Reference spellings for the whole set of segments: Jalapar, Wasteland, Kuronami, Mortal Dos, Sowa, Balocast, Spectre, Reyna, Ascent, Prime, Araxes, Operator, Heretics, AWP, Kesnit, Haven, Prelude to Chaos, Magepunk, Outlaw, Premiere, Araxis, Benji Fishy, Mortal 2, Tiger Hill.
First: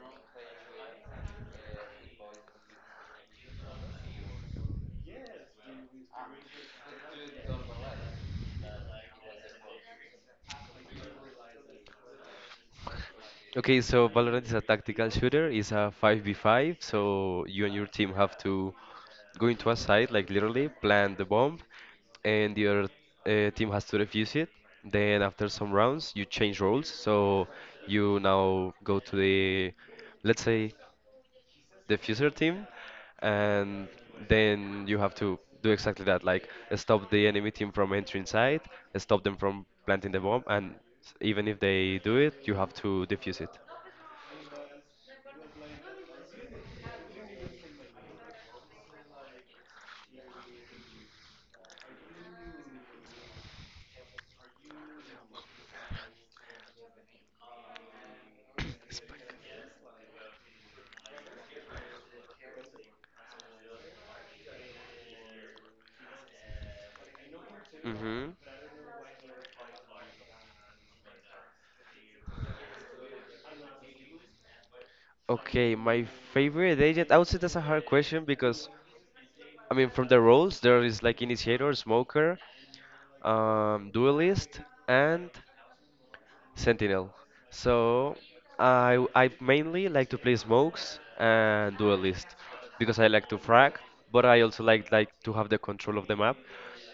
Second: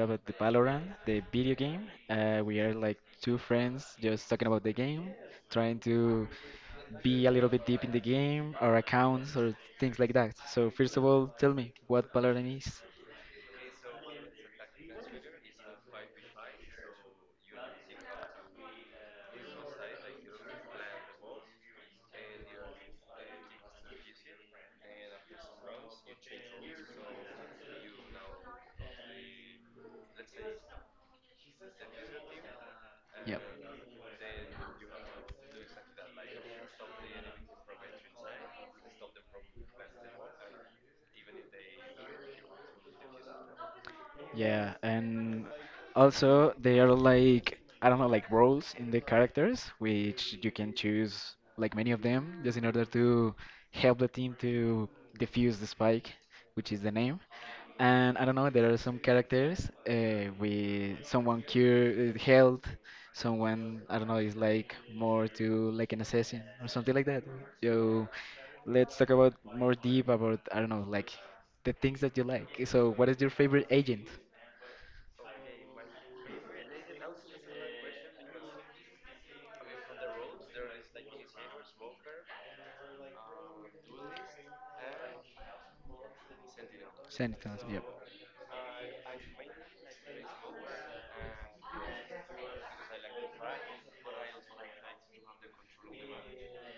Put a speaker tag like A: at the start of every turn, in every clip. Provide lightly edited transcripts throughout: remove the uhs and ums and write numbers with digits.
A: about the Valorant, the video game. We are like two friends just talking about the game, trying to be a little bit deep in the game, our accounts or things like that. So first of all, tell me what Valorant is.
B: Okay, so Valorant is a tactical shooter. It's a 5v5, so you and your team have to go into a site, like literally plant the bomb, and your team has to defuse it. Then after some rounds, you change roles. So you now go to the, let's say, diffuser team, and then you have to do exactly that, like stop the enemy team from entering site, stop them from planting the bomb, and even if they do it, you have to defuse it.
A: Yeah, and also there are like I don't know like roles in the characters which you can choose like many of them just in order to help the team to defuse the spike, which is the name. And I don't know, there are some characters with someone cure health, someone I don't know is like more to like an assassin or something like that. So
B: Hmm.
A: let's talk about more deep about I don't know like the things that you like. So what is your favorite agent?
B: Okay, my favorite agent. I would say that's a hard question because, I mean, from the roles there is like initiator, smoker, duelist, and Sentinel. So
A: Sentinels, yep.
B: I mainly like to play smokes and do because I like to frag, but I also like to have the control of the map.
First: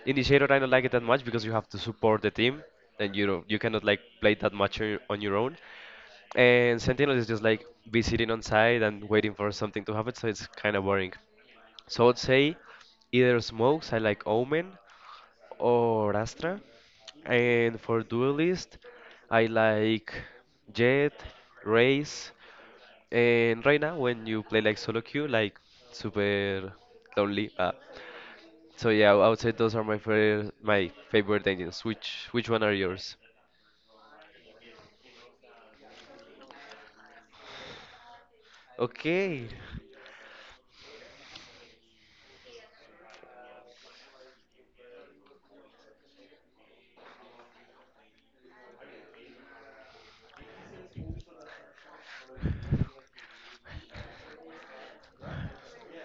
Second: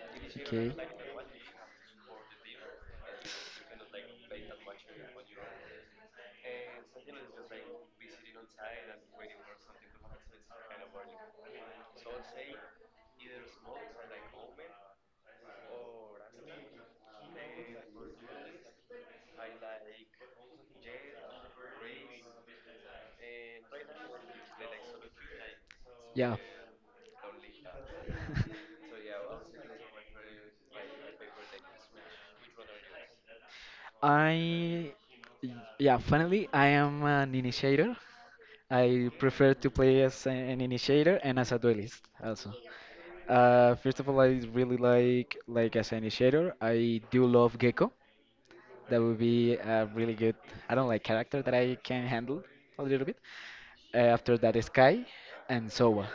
B: Initiator I don't
A: Okay.
B: like it that much because you have to support the team and you know you cannot like play that much on your own. And Sentinel is just like be sitting on side and waiting for something to happen, so it's kind of boring. So I'd say either smokes, I like Omen, or Astra. And for Duelist, I like Jet, Raze, and right now when you play like solo queue, like
A: Yeah.
B: super lonely. So yeah, I would say those are my favorite engines. Which one are yours?
A: I, yeah, finally, I am an initiator. I prefer
B: Okay,
A: to play as an initiator and as a duelist also. First of all, I really like as an initiator. I do love Gecko. That would be a really good. I don't like character that I can handle a little bit. After that, Sky and Sowa.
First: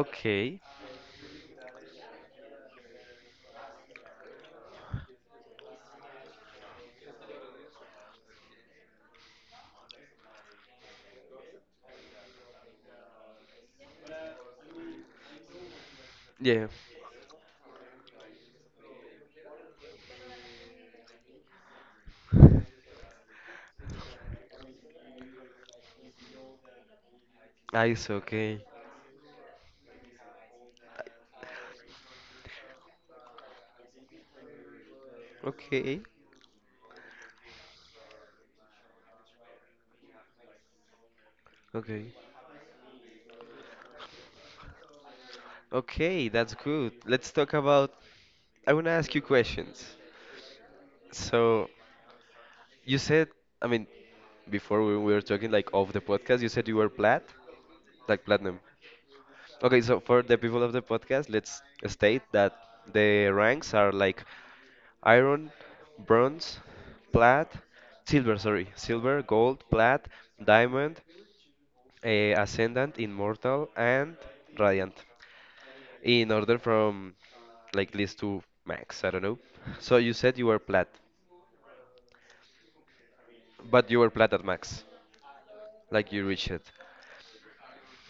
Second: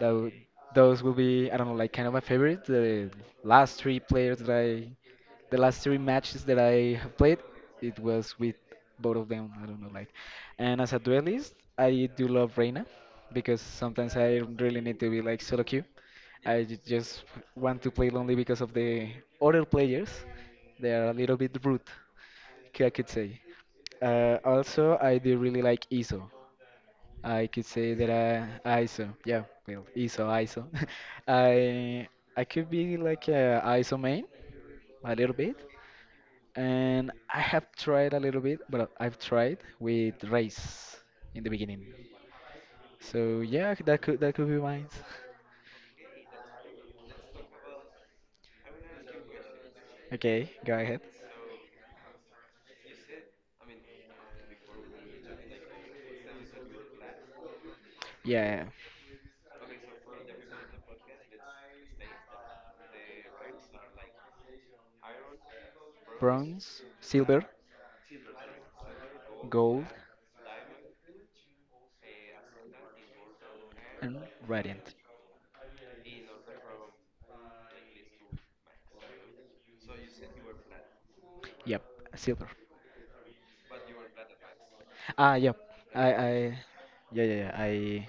A: Tho- Those will be, I don't know, like kind of my favorite. Last three players that I, the last three matches that I have played, it was with both of them. I don't know, like. And as a duelist, I do love Reyna because sometimes I really need to be like solo queue.
B: yeah,
A: I just want to play lonely because of the other players. They are a little bit rude, I could say. Also, I do really like Iso. I could say
B: ice.
A: that
B: Okay,
A: I ISO, yeah, well, ISO, ISO. I I could be like a ISO main a little bit,
B: okay,
A: and I have tried a little bit, but I've tried with race in the beginning.
B: okay,
A: So yeah, that could be mine.
B: okay. That's good. Let's talk about. I wanna ask you questions.
A: Okay, go ahead.
B: So you said, I mean, before we were talking like off the podcast, you said you were plat, like platinum.
A: Yeah,
B: Okay, so for the people of the podcast, let's state that the ranks are like iron, bronze,
A: bronze,
B: plat,
A: silver,
B: silver, sorry, silver, gold,
A: gold,
B: plat, diamond, ascendant, immortal, and
A: and
B: radiant.
A: radiant.
B: In order from like least to max, I don't know. So you said you were plat,
A: Yep, silver.
B: but you were plat at max,
A: Ah, yep.
B: like
A: I
B: you
A: I
B: reached it.
A: yeah, yeah, yeah. I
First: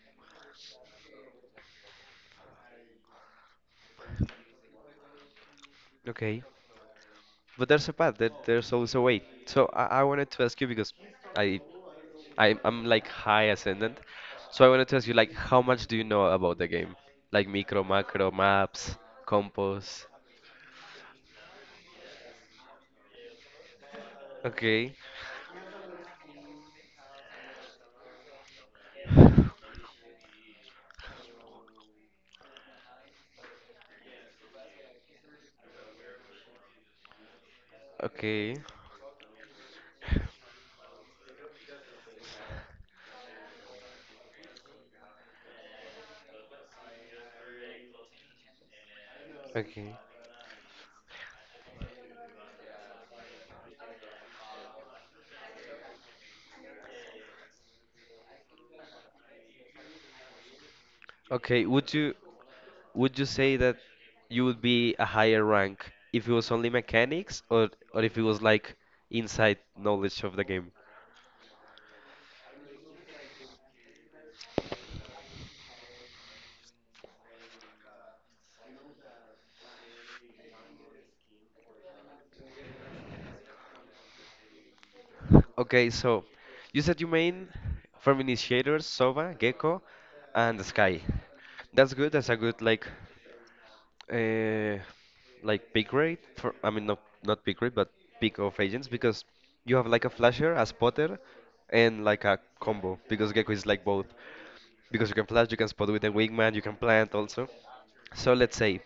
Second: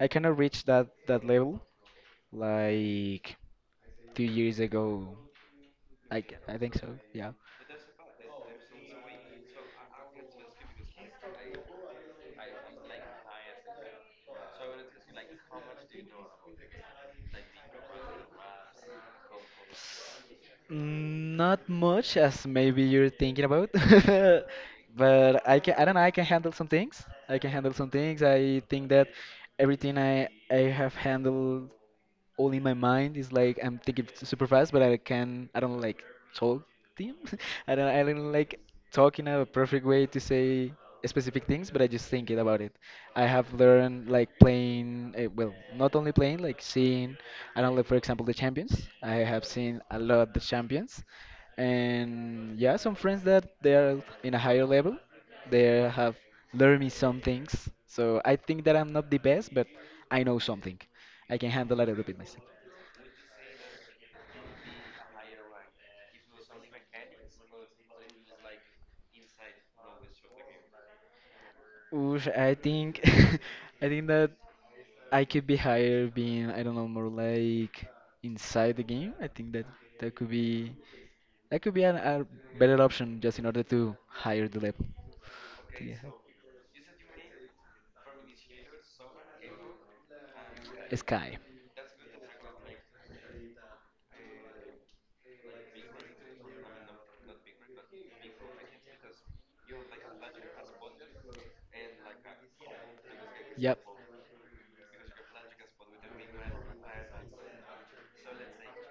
A: I kind of reached that level like 2 years ago.
B: Okay.
A: I think so. Yeah.
B: But there's a path. There's always a way. So I wanted to ask you because I, I'm like high ascendant. So I wanted to ask you like how much do you know about the game? Like micro, macro, maps, compos.
A: Not much as maybe you're thinking about,
B: Okay.
A: but I can I don't know I can handle some things. I can handle some things. I think that everything I have handled all in my mind is like I'm thinking super fast, but I can I don't like talk them. I don't
B: Okay.
A: like talk in a perfect way to say specific things, but I just think it about it. I have learned like playing well, not only playing like seeing. I don't like for example the champions. I have seen
B: Okay.
A: a lot the champions, and yeah, some friends that they are in a higher level, they have learned me some things. So I think that I'm not the best, but I know something. I can
B: Okay.
A: handle
B: Would
A: a little
B: you
A: bit myself.
B: say that you would be a higher rank if it was only mechanics or if it was like inside knowledge of the game?
A: Oof, I think I think that I could be higher being I don't know more like inside the game. I think that that could be that could be a better option just in order to higher the level. To
B: Okay,
A: get high.
B: so you said you main from initiators, Sova, Gecko, and Sky.
A: Sky.
B: That's good. That's a good uh, like pick rate. For I mean, not pick rate, but pick of agents because you have like a flasher, a spotter, and like a combo because Gecko is
A: Yep.
B: like both. Because you can flash, you can spot with a wingman, you can plant also. So let's say,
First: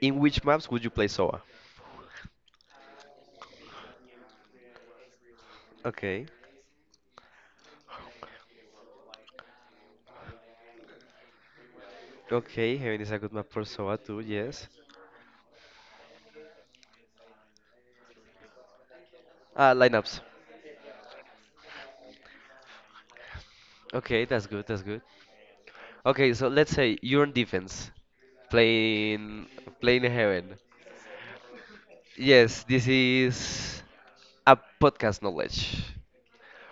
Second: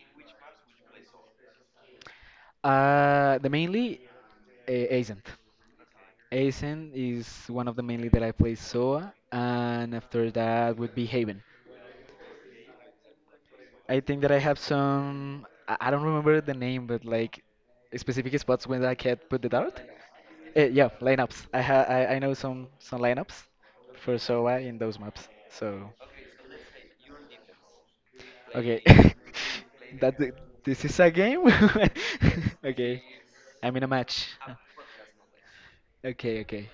B: in which maps would you play Sova?
A: The mainly Ascent.
B: Okay,
A: Aizen is one of the mainly that I play Soa, and after that would be Haven.
B: okay, Heaven is a good map for
A: I
B: Sova
A: think
B: too.
A: that I have
B: Yes.
A: some. I don't remember the name, but like specific spots when I can put the
B: Ah,
A: dart.
B: lineups.
A: Yeah, lineups. I know some lineups for
B: Okay, that's
A: Soa
B: good.
A: in
B: That's
A: those
B: good.
A: maps. So
B: Okay, so let's say you're on defense,
A: okay,
B: playing playing
A: that th-
B: heaven.
A: this is a game.
B: Yes, this
A: Okay, I'm in
B: is
A: a match.
B: a podcast knowledge.
A: Okay, okay.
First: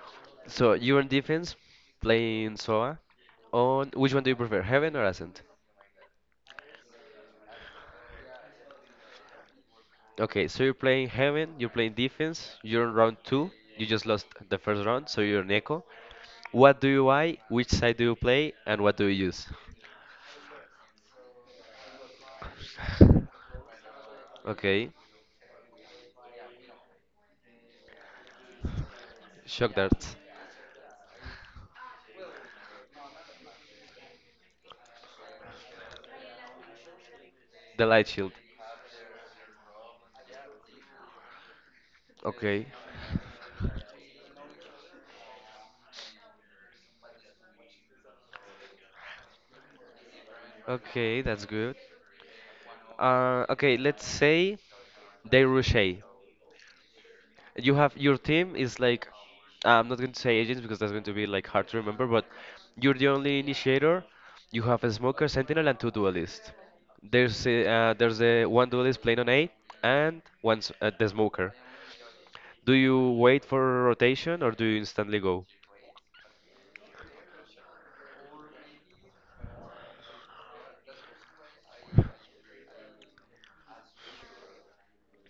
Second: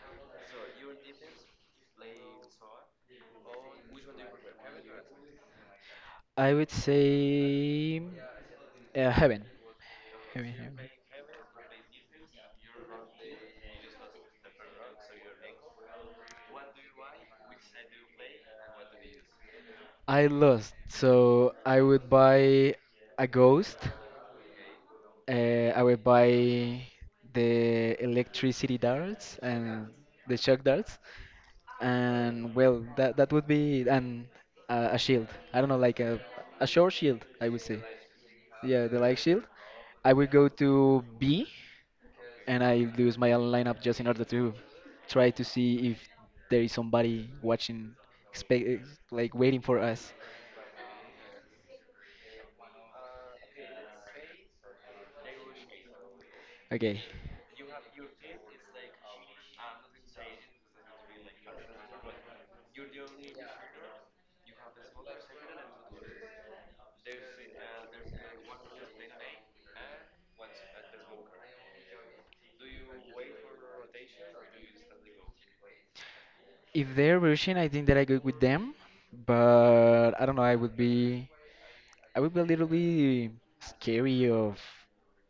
B: So you're on defense, playing Soa. On which one do you prefer, heaven or ascent?
A: I would say heaven.
B: Okay, so you're
A: Heaven.
B: playing heaven, you're playing defense, you're on round two. You just lost the first round, so you're an echo. What do you buy? Which side do you play? And what do you use?
A: I lost, so I would buy a ghost.
B: Okay,
A: Uh, I would buy the electricity darts
B: shock
A: and
B: darts,
A: the shock darts. And well, that would be an a shield. I don't know, like a short shield, I would say.
B: the light shield.
A: Yeah, the light shield. I would go to B, and
B: Okay,
A: I lose my lineup just in order to try to see if there is somebody watching, expect, like waiting for us.
B: okay, that's good. Okay, let's say they Rouge.
A: Okay.
B: You have your team is like I'm not going to say agents because that's going to be like hard to remember, but you're the only initiator. You have a smoker, sentinel, and two duelists. There's a one duelist playing on A and one the smoker. Do you wait for rotation or do you instantly go?
A: If they're Russian, I think that I go with them, but I don't know. I would be. I would be a little bit scary of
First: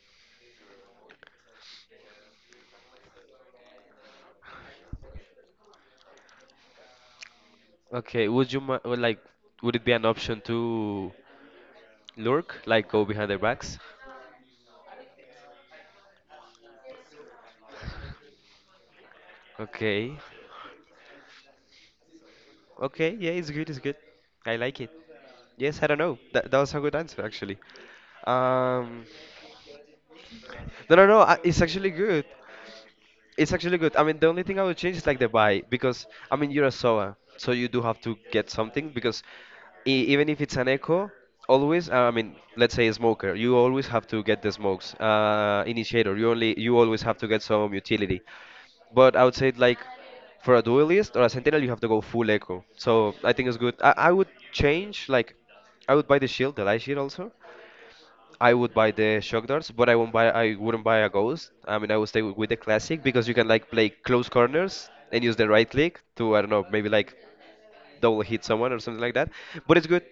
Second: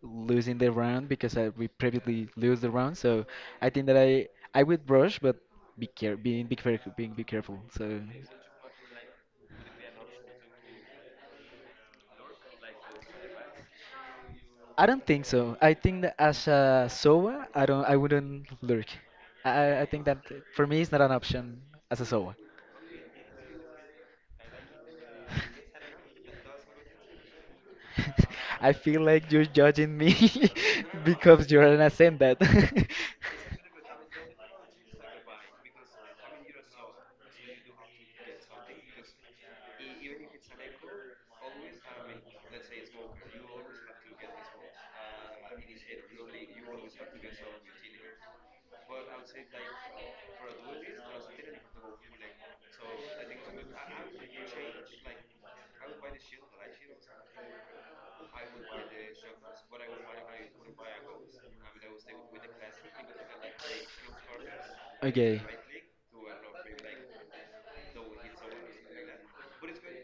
A: losing the round because I we previously lose the round. So I think that I would rush, but be care being be careful being be careful. So
B: Okay, would you would like would it be an option to lurk, like go behind their backs?
A: I don't think so. I think that as a SOA, I wouldn't lurk. I think
B: Okay,
A: that for me it's not an option as a SOA.
B: okay, yeah, it's good, it's good. I like it. Yes, I don't know. That was a good answer, actually.
A: I feel
B: Um,
A: like you're judging me
B: no, no, no. uh,
A: because
B: It's
A: you're an
B: actually good.
A: ascendant.
B: It's actually good. I mean, the only thing I would change is like the buy because I mean you're a SOA, so you do have to get something because even if it's an echo, always I mean, let's say a smoker, you always have to get the smokes. Initiator, you always have to get some utility. But I would say like for a duelist or a sentinel, you have to go full echo. So I think it's good. I would change like I would buy the shield, the light shield also. I would buy the shock darts, but I won't buy. I wouldn't buy a ghost. I mean, I would stay with the classic because you can like play close corners and use the right click to I don't know, maybe like double hit someone or something like that. But it's good.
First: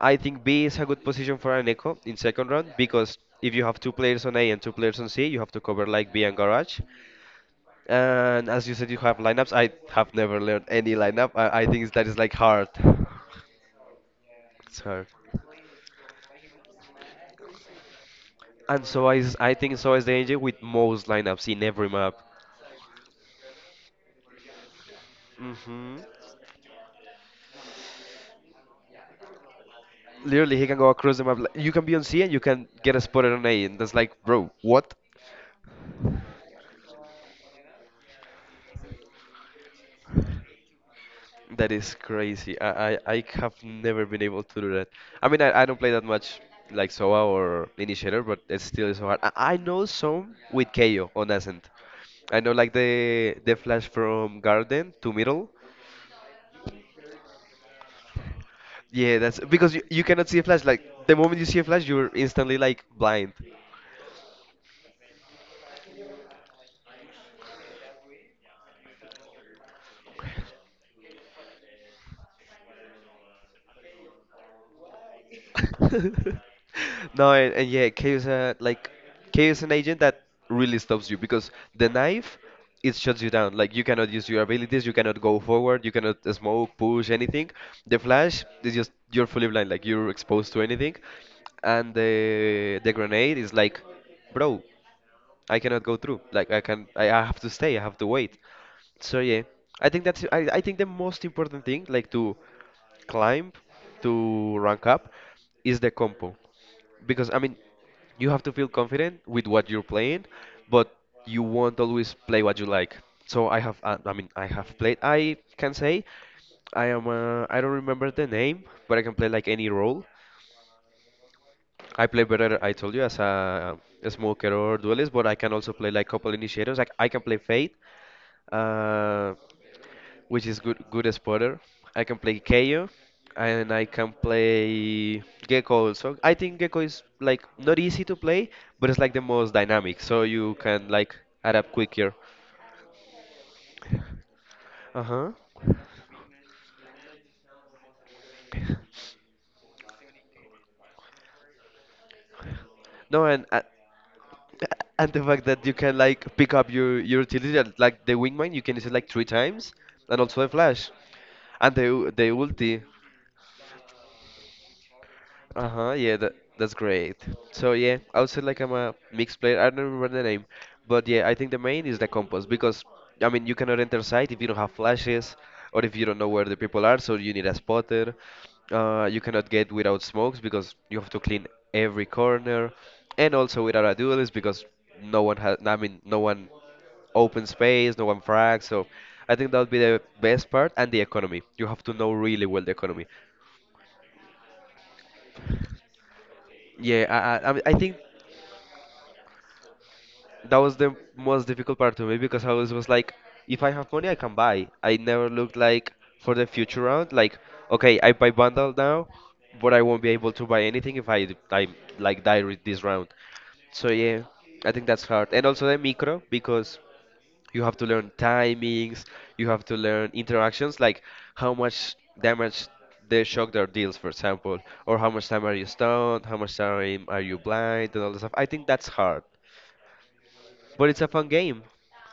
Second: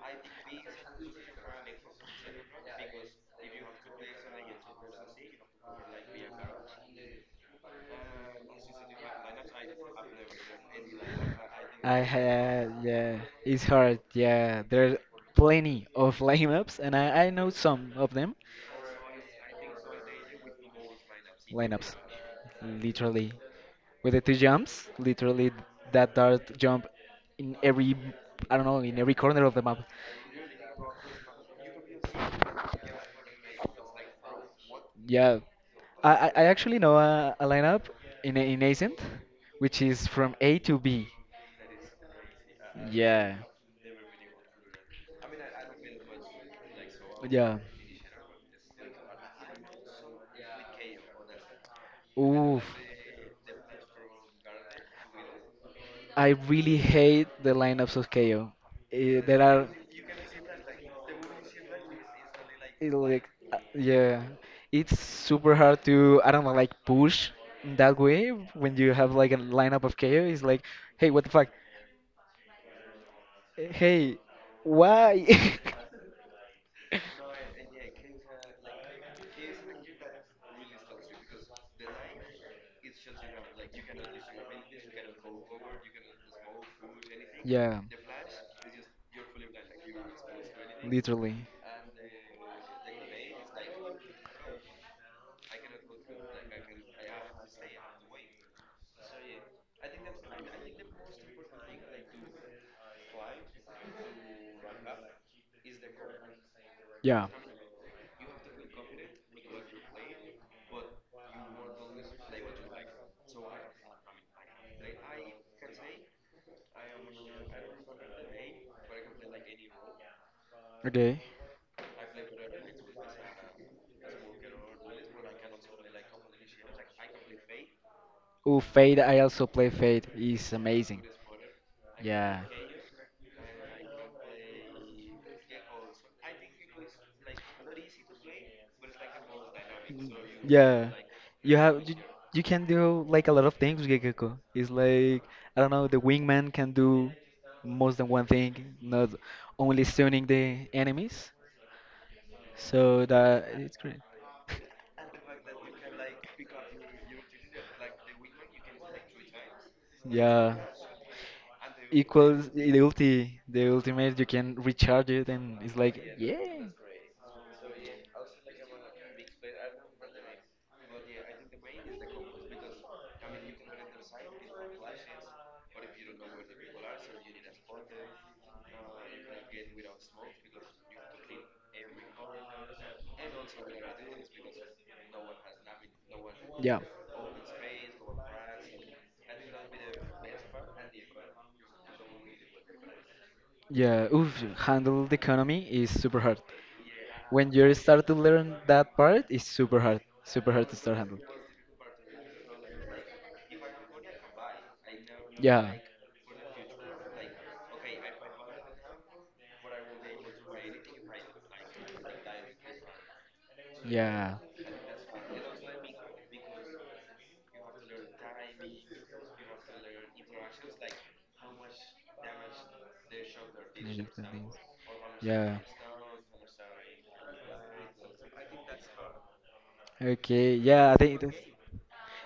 B: I think B is a good position for an echo in second round because if you have two players on A and two players on C, you have to cover like B and garage. And as you said, you have lineups. I have never learned any lineup. I think that is like hard.
A: Had, yeah, it's hard, yeah.
B: It's
A: There's
B: hard.
A: plenty of lineups, and I know some of them.
B: And so I think so is the engine with most lineups in every
A: Lineups,
B: map.
A: literally. With the two jumps, literally
B: Hmm.
A: that dart jump in every, I don't know, in every corner of the map.
B: Literally, he can go across the map. Like, you can be on C and you can get a spotted on A, and that's like, bro, what?
A: Yeah, I actually know a lineup in Ascent, which is from A to B.
B: That is crazy. I
A: Yeah,
B: have never been able to do that. I mean, I don't play that much like Sova
A: yeah.
B: or Initiator, but it still is so hard. I know some with KO on Ascent. I know
A: Oof,
B: like the flash from garden to middle.
A: I really hate the lineups of KO.
B: Yeah, that's
A: There are
B: because you cannot see a flash. Like the moment you see a flash, you're instantly like
A: it like
B: blind.
A: yeah, it's super hard to I don't know like push in that way when you have like a lineup of KO. It's like, hey, what the fuck? Hey, why?
B: No, and yeah, K is a like K is an agent that really stops you because the knife it shuts you down. Like you cannot use your abilities, you cannot go forward, you cannot smoke, push, anything.
A: Yeah.
B: The flash is just you're fully blind, like you're exposed to anything.
A: Literally.
B: And the grenade is like, bro, I cannot go through. Like I can, I have to stay. I have to wait. So yeah, I think that's I think the most important thing, like to climb, to rank up, is the compo. Because
A: Yeah.
B: I mean, you have to feel confident with what you're playing, but you won't always play what you like. So I have, I mean, I have played. I can say I am. I don't remember the name, but I can play like any role.
A: Okay.
B: I play better, I told you, as a smoker or duelist, but I can also play like couple initiators. Like I can play Fate,
A: Oh, Fate, I
B: uh,
A: also play Fate.
B: which
A: It's
B: is good
A: amazing.
B: good spotter. I can play
A: Yeah.
B: Kayo, and I can play Gecko also. I think Gecko is like not easy to play, but it's like the most dynamic,
A: Mm,
B: so you can
A: Yeah.
B: like
A: You
B: adapt
A: have you,
B: quicker.
A: you can do like a lot of things with Gekko. It's like
B: Uh-huh.
A: I don't know, the wingman can do more than one thing, not only stunning the enemies. So
B: No,
A: that it's great.
B: and the fact that you can like pick up your utility and, like the wingman you can use it like three times and also the
A: Yeah.
B: flash. And the
A: Equals the
B: ulti.
A: ulti, the ultimate, you can recharge it and it's
B: Uh-huh,
A: like,
B: yeah, that
A: yeah.
B: that's great. So yeah, I would say like I'm a mixed player. I don't remember the name. But yeah, I think the main is the compass because I mean you cannot enter site if you don't have flashes or if you don't know where the people are, so you need a spotter. You cannot get without smokes because you have to clean every corner, and also without a duelist because no one has. I mean, no one
A: Yeah.
B: open space, no one frags. So I think that would be the best part and the economy. You have to know really well the economy.
A: Yeah, oof, handle the economy is super hard.
B: Yeah,
A: When
B: I mean,
A: you
B: I
A: start
B: think
A: to learn that part, it's super
B: that
A: hard to
B: was
A: start
B: the
A: handle.
B: most difficult part to me because I always was like, if I have money, I can buy. I never looked
A: Yeah.
B: like for the future round, like, okay, I buy bundle now, but I won't be able to buy anything if I like die with this round. So
A: Yeah.
B: yeah, I think that's hard. And also the micro because you have to learn timings you have to learn interactions like how much damage the shock dart
A: Ninja
B: deals for
A: Turtles.
B: example or how much time
A: Yeah.
B: are you stunned how much time are you blind and all that stuff I think that's hard
A: Okay. Yeah, I
B: but it's a
A: think that's.
B: fun game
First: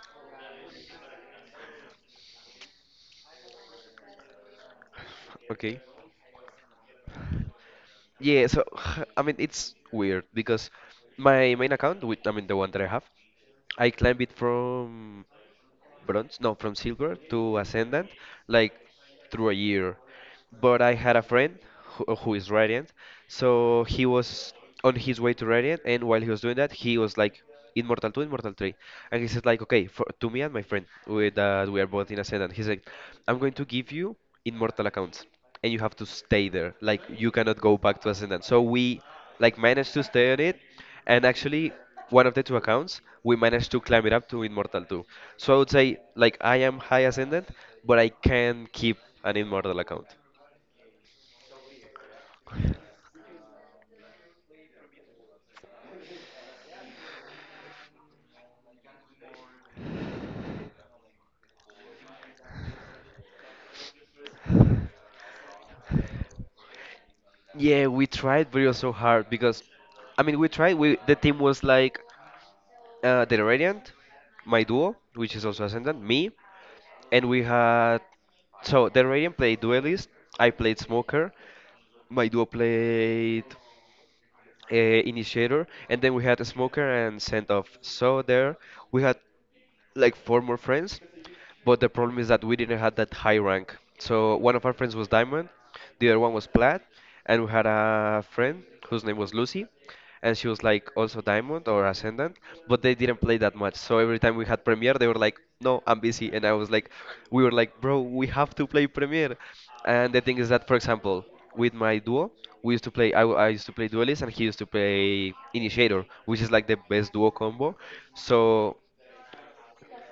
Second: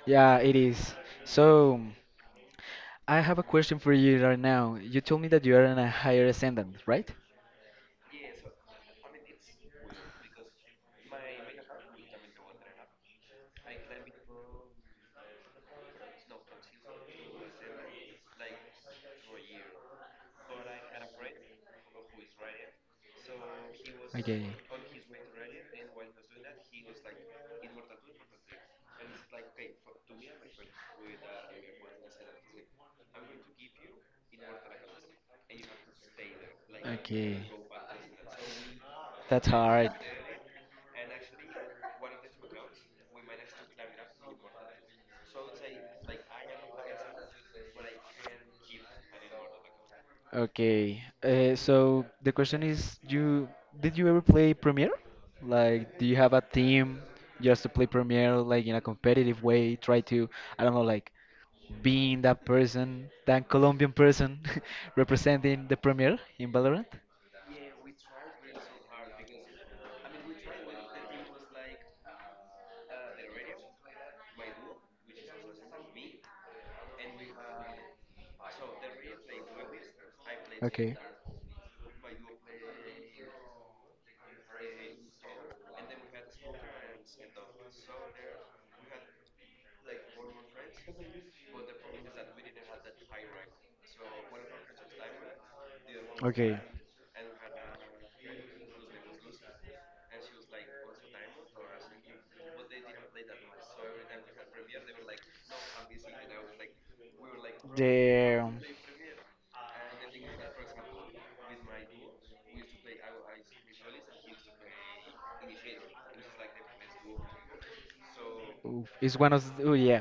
A: Yeah, it is. So. I have a question for you right now. You told me that you are in
B: okay
A: a higher ascendant, right?
B: yeah so I mean it's weird because my main account with I mean the one that I have I climb it from bronze, no, from silver to ascendant, like through a year. But I had a friend who is radiant, so he
A: Okay.
B: was on his way to radiant, and while he was doing that, he was like Immortal 2, Immortal 3, and he said like, okay, for to me and my friend, with that we are both in ascendant, he's like, I'm going to give you immortal accounts, and you have to stay there, like you
A: Okay.
B: cannot go back to ascendant. So we
A: That's
B: like
A: hard.
B: managed to stay on it and actually one of the two accounts we managed to climb it up to immortal 2, so I would say like I am high ascendant, but I can keep an immortal account.
A: Okay. So the question is, you did you ever play Premiere? Like, do you have a team? Just to play Premiere like in a competitive way, try to, I don't know, like being that person, that Colombian person representing the Premier in Valorant?
B: Yeah, we tried, but it was so hard because I mean we tried we the team was like the radiant, my duo which is also ascendant, me, and we had. So the radiant played duelist, I played smoker, my duo played initiator, and then we had a smoker and send off. So there we had like four more friends, but the problem is that we didn't have that high rank. So one of our friends was diamond, the other one was
A: Okay.
B: plat, and we had a friend whose name was Lucy, and she was like also diamond or ascendant, but they didn't play that much. So every time we had premiere, they were like, "No, I'm busy," and I was like, "We were like, bro, we have
A: The
B: to play premiere." And the thing is that, for example, with my duo, we used to play. I used to play duelist, and he used to play initiator, which is like the best duo combo. So
A: ooh, it's one of oh yeah,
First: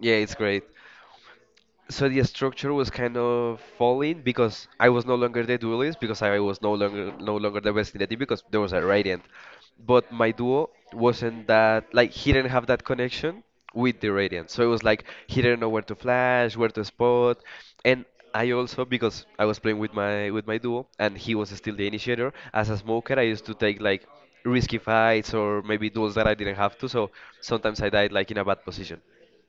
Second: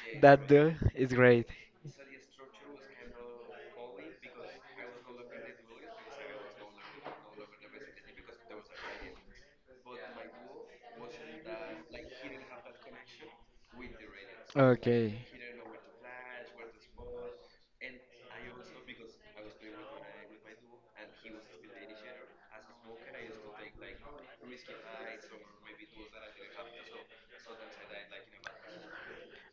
B: yeah, it's
A: that
B: great.
A: door is great.
B: So the structure was kind of falling because I was no longer the duelist because I was no longer the best in the team because there was a radiant. But my duo wasn't that, like he didn't have that connection with the radiant. So it was like
A: Okay.
B: he didn't know where to flash, where to spot. And I also, because I was playing with my duo and he was still the initiator, as a smoker I used to take like risky fights or maybe duels that I didn't have to, so sometimes I died like in a bad position.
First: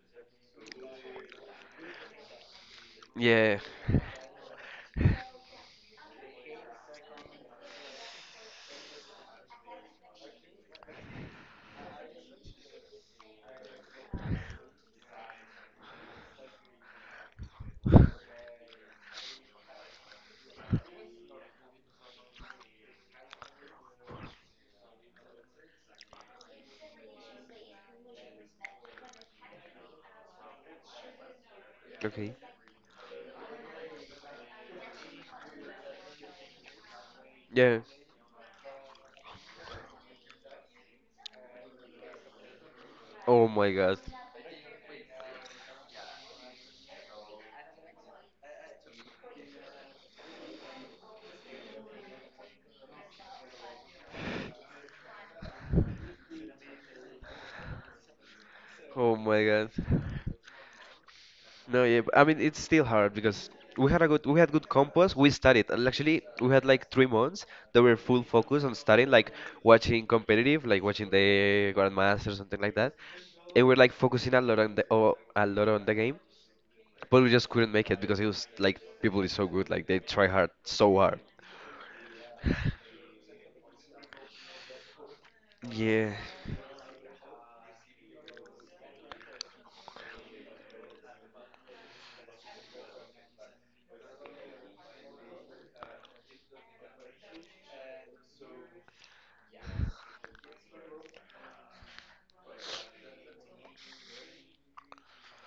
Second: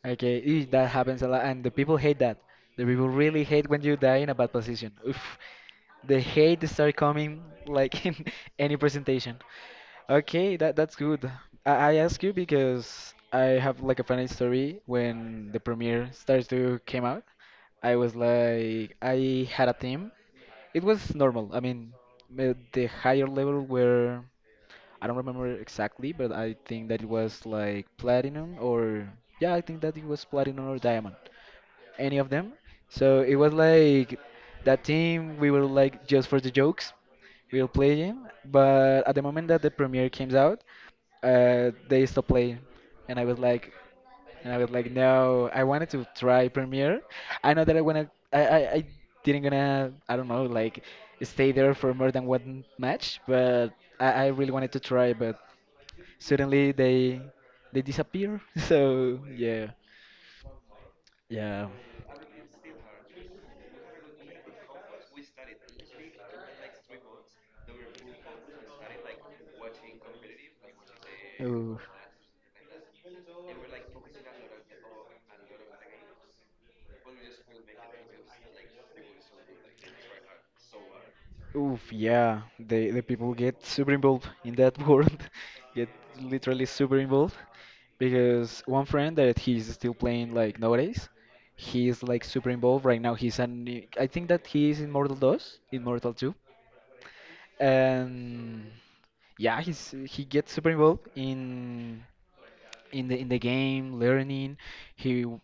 A: Okay, ee, that happens a lot, and the people hate that. The people really
B: Yeah.
A: hate when you die in a bad position. Oof, the hate start coming like in any presentation. Okay, that's good. I ask you because I have like a funny story when the premiere starts to came out. I was like, I had a team. It was normal. I mean, the higher level were. I don't remember exactly, but I think that it was like platinum or yeah, I think that it was platinum or diamond, any of
B: Okay.
A: them. So it was like that team we were like just for the jokes, we'll
B: Yeah.
A: play them. But at the moment that the premiere came out, they stopped playing, and I was
B: Oh my
A: like,
B: God.
A: no, I wanted to try Premiere. I know that I wanna, I didn't gonna, I don't know, like stay there for more than one match, but I really wanted to try, but suddenly they disappear.
B: Oh
A: So
B: my
A: yeah.
B: God.
A: Yeah.
B: No, yeah. But I mean, it's still hard because we had good compass. We studied. And actually, we had like 3 months that were full focus on studying, like watching competitive, like watching the
A: Ooh.
B: Grandmaster or something like that. And we're like focusing a lot on the game, but we just couldn't make it because it was like people is so good, like they try hard, so hard.
A: Oof, yeah. The people get super involved in that world, get
B: Yeah.
A: literally super involved because one friend that he's still playing like nowadays. He is like super involved right now. He's an I think that he is in Mortal Dos, in Mortal 2. And yeah, he gets super involved in in the game, learning. He w-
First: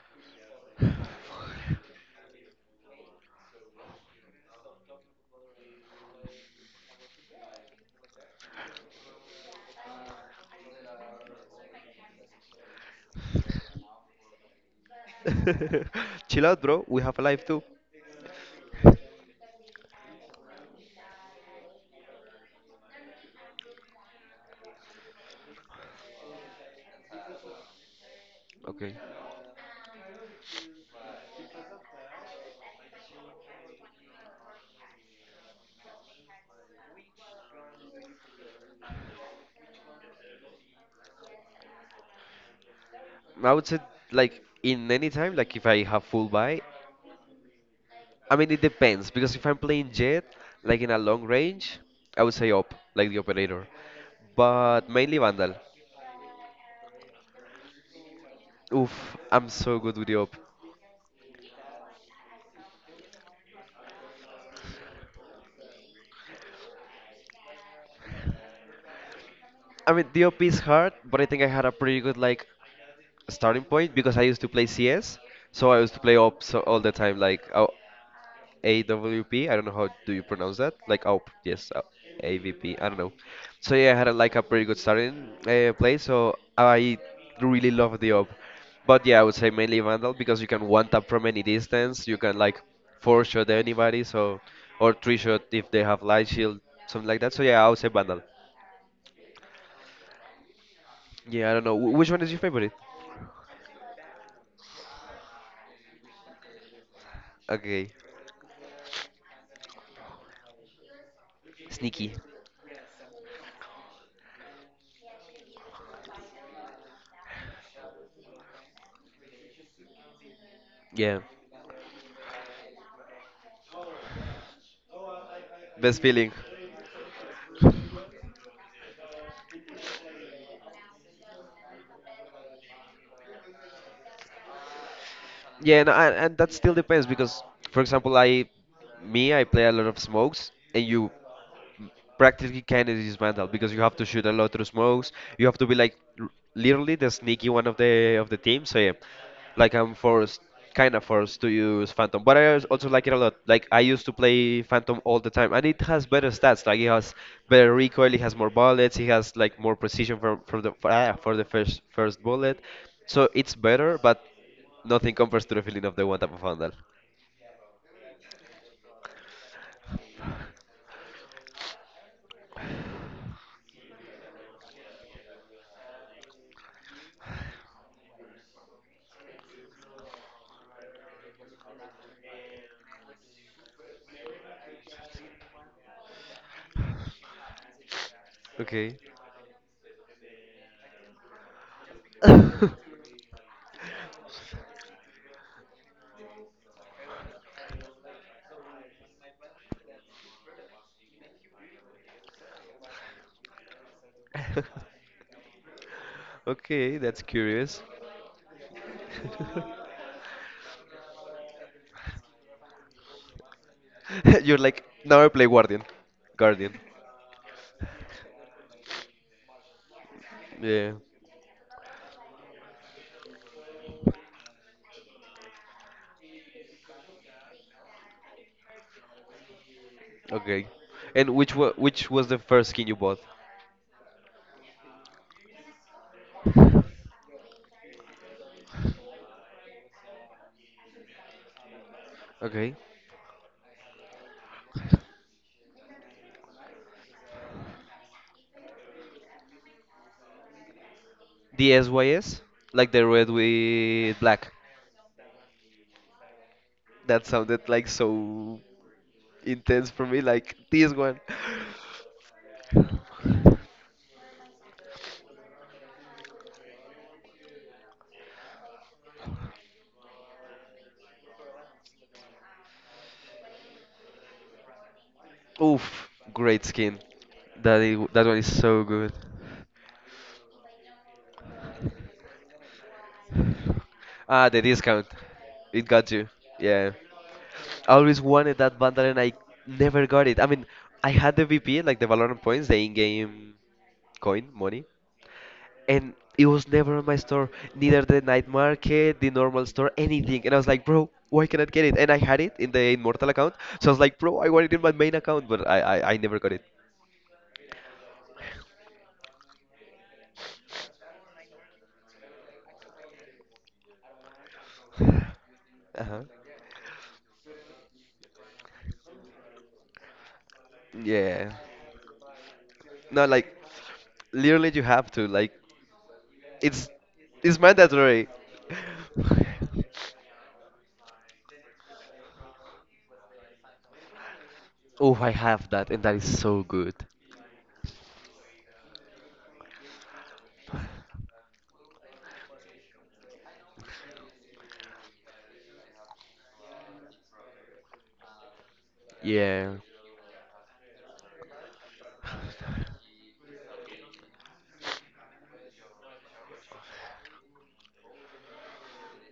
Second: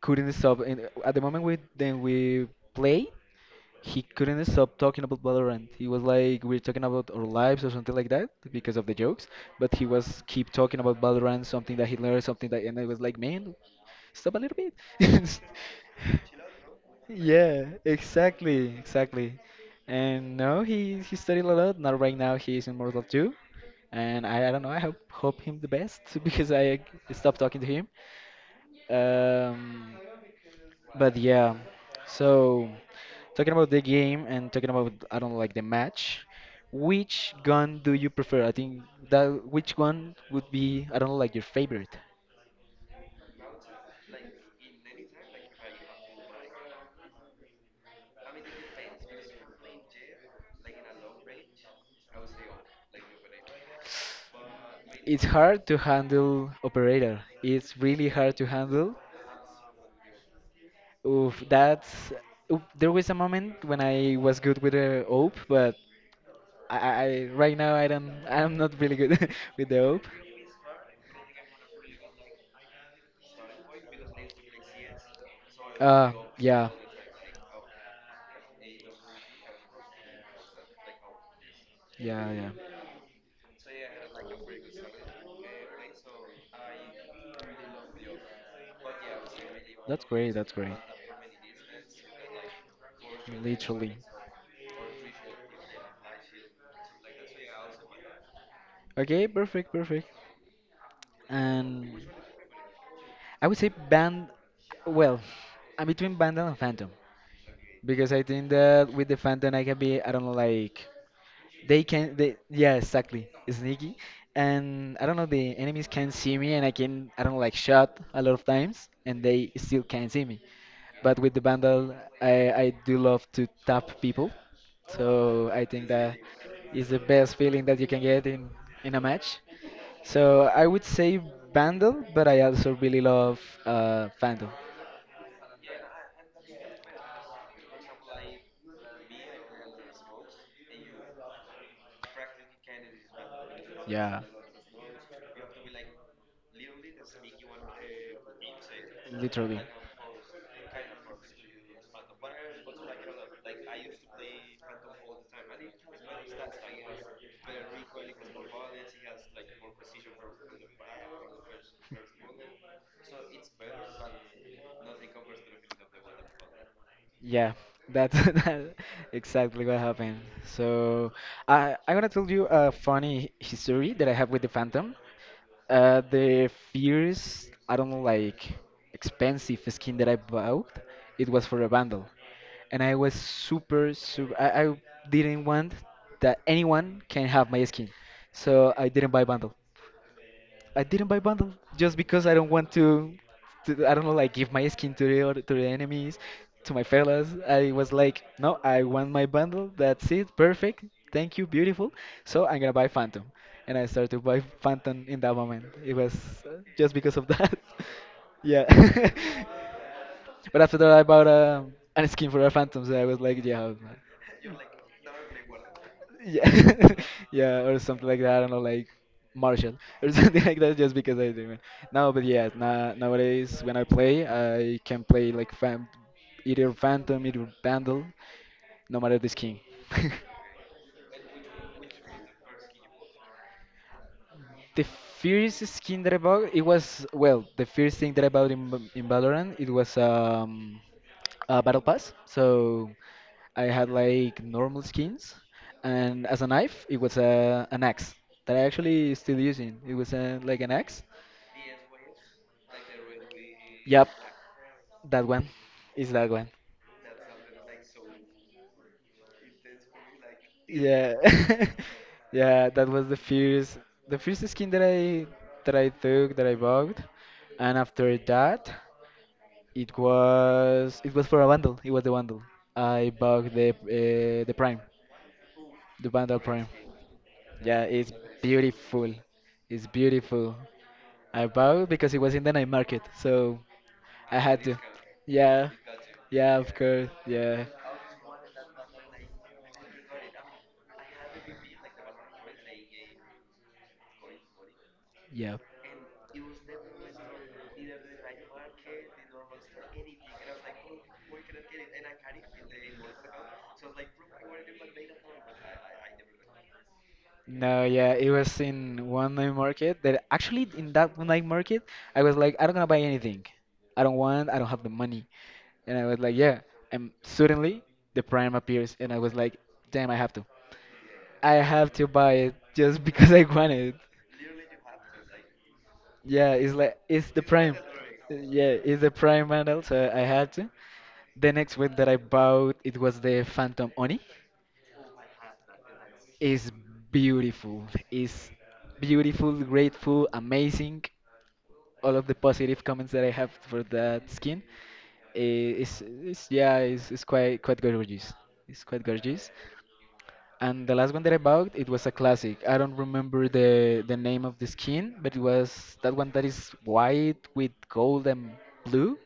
A: couldn't stop and at the moment we then we play he couldn't stop talking about Valorant. He was like, we're talking about our lives or something like that because of the jokes, but he was keep talking about Valorant, something that he learned, something that, and I was like, man, stop a little bit.
B: Chill out, bro. We have a life
A: Yeah,
B: too.
A: exactly, exactly. And no, he studied a lot. Now right now he is in Mortal 2, and I don't know. I hope him the best because I stopped talking to him.
B: Okay.
A: Um, but yeah, so talking about the game and talking about I don't know, like the match, which gun do you prefer? I think that which one would be I don't know like your favorite.
B: I would say like in any time, like if I have full buy. I mean, it depends because if I'm playing Jet, like in a long range, I would say up, like the operator, but mainly
A: It's
B: Vandal.
A: hard to handle operator. It's really hard to handle.
B: Oof, I'm so good with the op.
A: Oof, that's oop, there was a moment when I was good with the op, but right now I don't I'm not really good with the
B: I
A: hope.
B: mean, the op is hard, but I think I had a pretty good like starting point because I used to play CS, so I used to
A: Uh,
B: play op so
A: yeah.
B: all the time. Like AWP. I don't know how do you pronounce that. Like AWP, yes,
A: Yeah, yeah.
B: AVP. I don't know. So yeah, I had like a pretty good starting play. So I really love the op. But yeah, I would say mainly
A: That's
B: Vandal
A: great,
B: because you
A: that's
B: can
A: great.
B: one tap from any distance. You can like four shot
A: Literally.
B: anybody. So or three shot if they have light shield, something like that. So yeah, I would say Vandal.
A: Okay, perfect, perfect.
B: Yeah, I don't know.
A: And
B: Which one is your favorite?
A: I would say band, well, I'm between band and phantom.
B: Okay,
A: Because I think that with the phantom I can be, I don't know, like they
B: sneaky.
A: can they, yeah, exactly. Sneaky. And I don't know, the enemies can see me and I can, I don't know, like shot a lot of times and they still can't see me.
B: Yeah,
A: But with the bundle I do love to tap people. So I think
B: best
A: that
B: feeling.
A: is the best feeling that you can get in a match. So I would say bundle, but I also really love Phantom.
B: Yeah, no, and that still depends because, for example, I play a lot of smokes, and you practically can't dismantle because you have to
A: Yeah.
B: shoot a lot of smokes. You have to be like literally the sneaky one of the team. So yeah, like I'm forced, kind of forced to use Phantom, but I also like it a lot. Like I used to play Phantom all the time, and it has better stats. Like it has better recoil, it has more bullets, it has like more precision for the first bullet. So it's better, but nothing compares to the feeling of the one tap of handle.
A: Yeah, that's that exactly what happened. So I'm gonna tell you a funny history that I have with the Phantom. The fierce, I don't know, like expensive skin that I bought, it was for a bundle, and I was super super. I didn't want that anyone can have my skin, so I
B: Okay.
A: didn't buy bundle. I didn't buy bundle just because I don't want to, I don't know, like give my skin to the other, to the enemies, to my fellas. I was like, no, I want my bundle. That's it. Perfect. Thank you. Beautiful. So I'm gonna buy Phantom, and I started to buy Phantom in that moment. It was
B: Okay,
A: just
B: that's
A: because of that.
B: curious.
A: Yeah. But after that, I bought a skin for a phantom, so I was like, yeah, man.
B: You're like now I play Guardian. Guardian.
A: Yeah, yeah, or something like that. I don't know, like Marshall or something like
B: Yeah.
A: that, just because I do. It. No, but yeah, na nowadays when I play, I can play like either Phantom, either Vandal, no matter the skin.
B: Okay. And which was the first skin you bought?
A: The first skin that I bought, it was, well, the first thing that I bought in Valorant, it was a battle pass. So
B: Okay.
A: I had like normal skins, and as a knife, it was a an axe that I actually still using. It was a, like an axe.
B: The SYS? Like the red with
A: Yep,
B: black.
A: that one is that one.
B: That sounded like so intense for me, like this one.
A: Yeah. Yeah, that was the first, the first skin that I, that I took that I bought. And after that, it was, it was for a bundle. It was the bundle. I bought the Prime,
B: Oof,
A: the bundle
B: great
A: Prime.
B: skin. That
A: Yeah,
B: is,
A: it's
B: that one is so good.
A: beautiful. It's beautiful. I bought because it was in the night market, so I
B: Ah, the
A: had to.
B: discount.
A: Yeah,
B: It got you.
A: yeah, of
B: Yeah.
A: course, yeah,
B: I always wanted that bundle and I never got it. I mean, I had the VP, like the Valorant points, the in-game coin, money,
A: yeah.
B: and it was never on my store, neither the night market, the normal store, anything. And I was like, bro, why cannot get it? And I had it in the Immortal account, so I was like, bro, I want it in my main account, but I never got it.
A: No, yeah, it was in one night market that, actually, in that one night market I was like, I don't gonna buy anything. I don't want, I don't have the money. And I
B: Uh-huh.
A: was like, yeah. And suddenly the Prime appears and I was like, damn, I have to.
B: Yeah.
A: I have to buy it just
B: No,
A: because I
B: like,
A: want it.
B: literally, you have to like,
A: Yeah, it's
B: it's
A: like it's the
B: it's
A: Prime.
B: mandatory.
A: Yeah, it's the Prime bundle, so I had to. The next one that I bought it was the Phantom Oni.
B: Oh, I have that, and that is so
A: It's
B: good.
A: beautiful. It's beautiful, grateful, amazing. All of the positive comments that I have for that skin. It's, yeah, it's quite quite gorgeous. It's quite gorgeous.
B: Yeah.
A: And the last one that I bought, it was a classic. I don't remember the name of the skin, but it was that one that is white with gold and blue.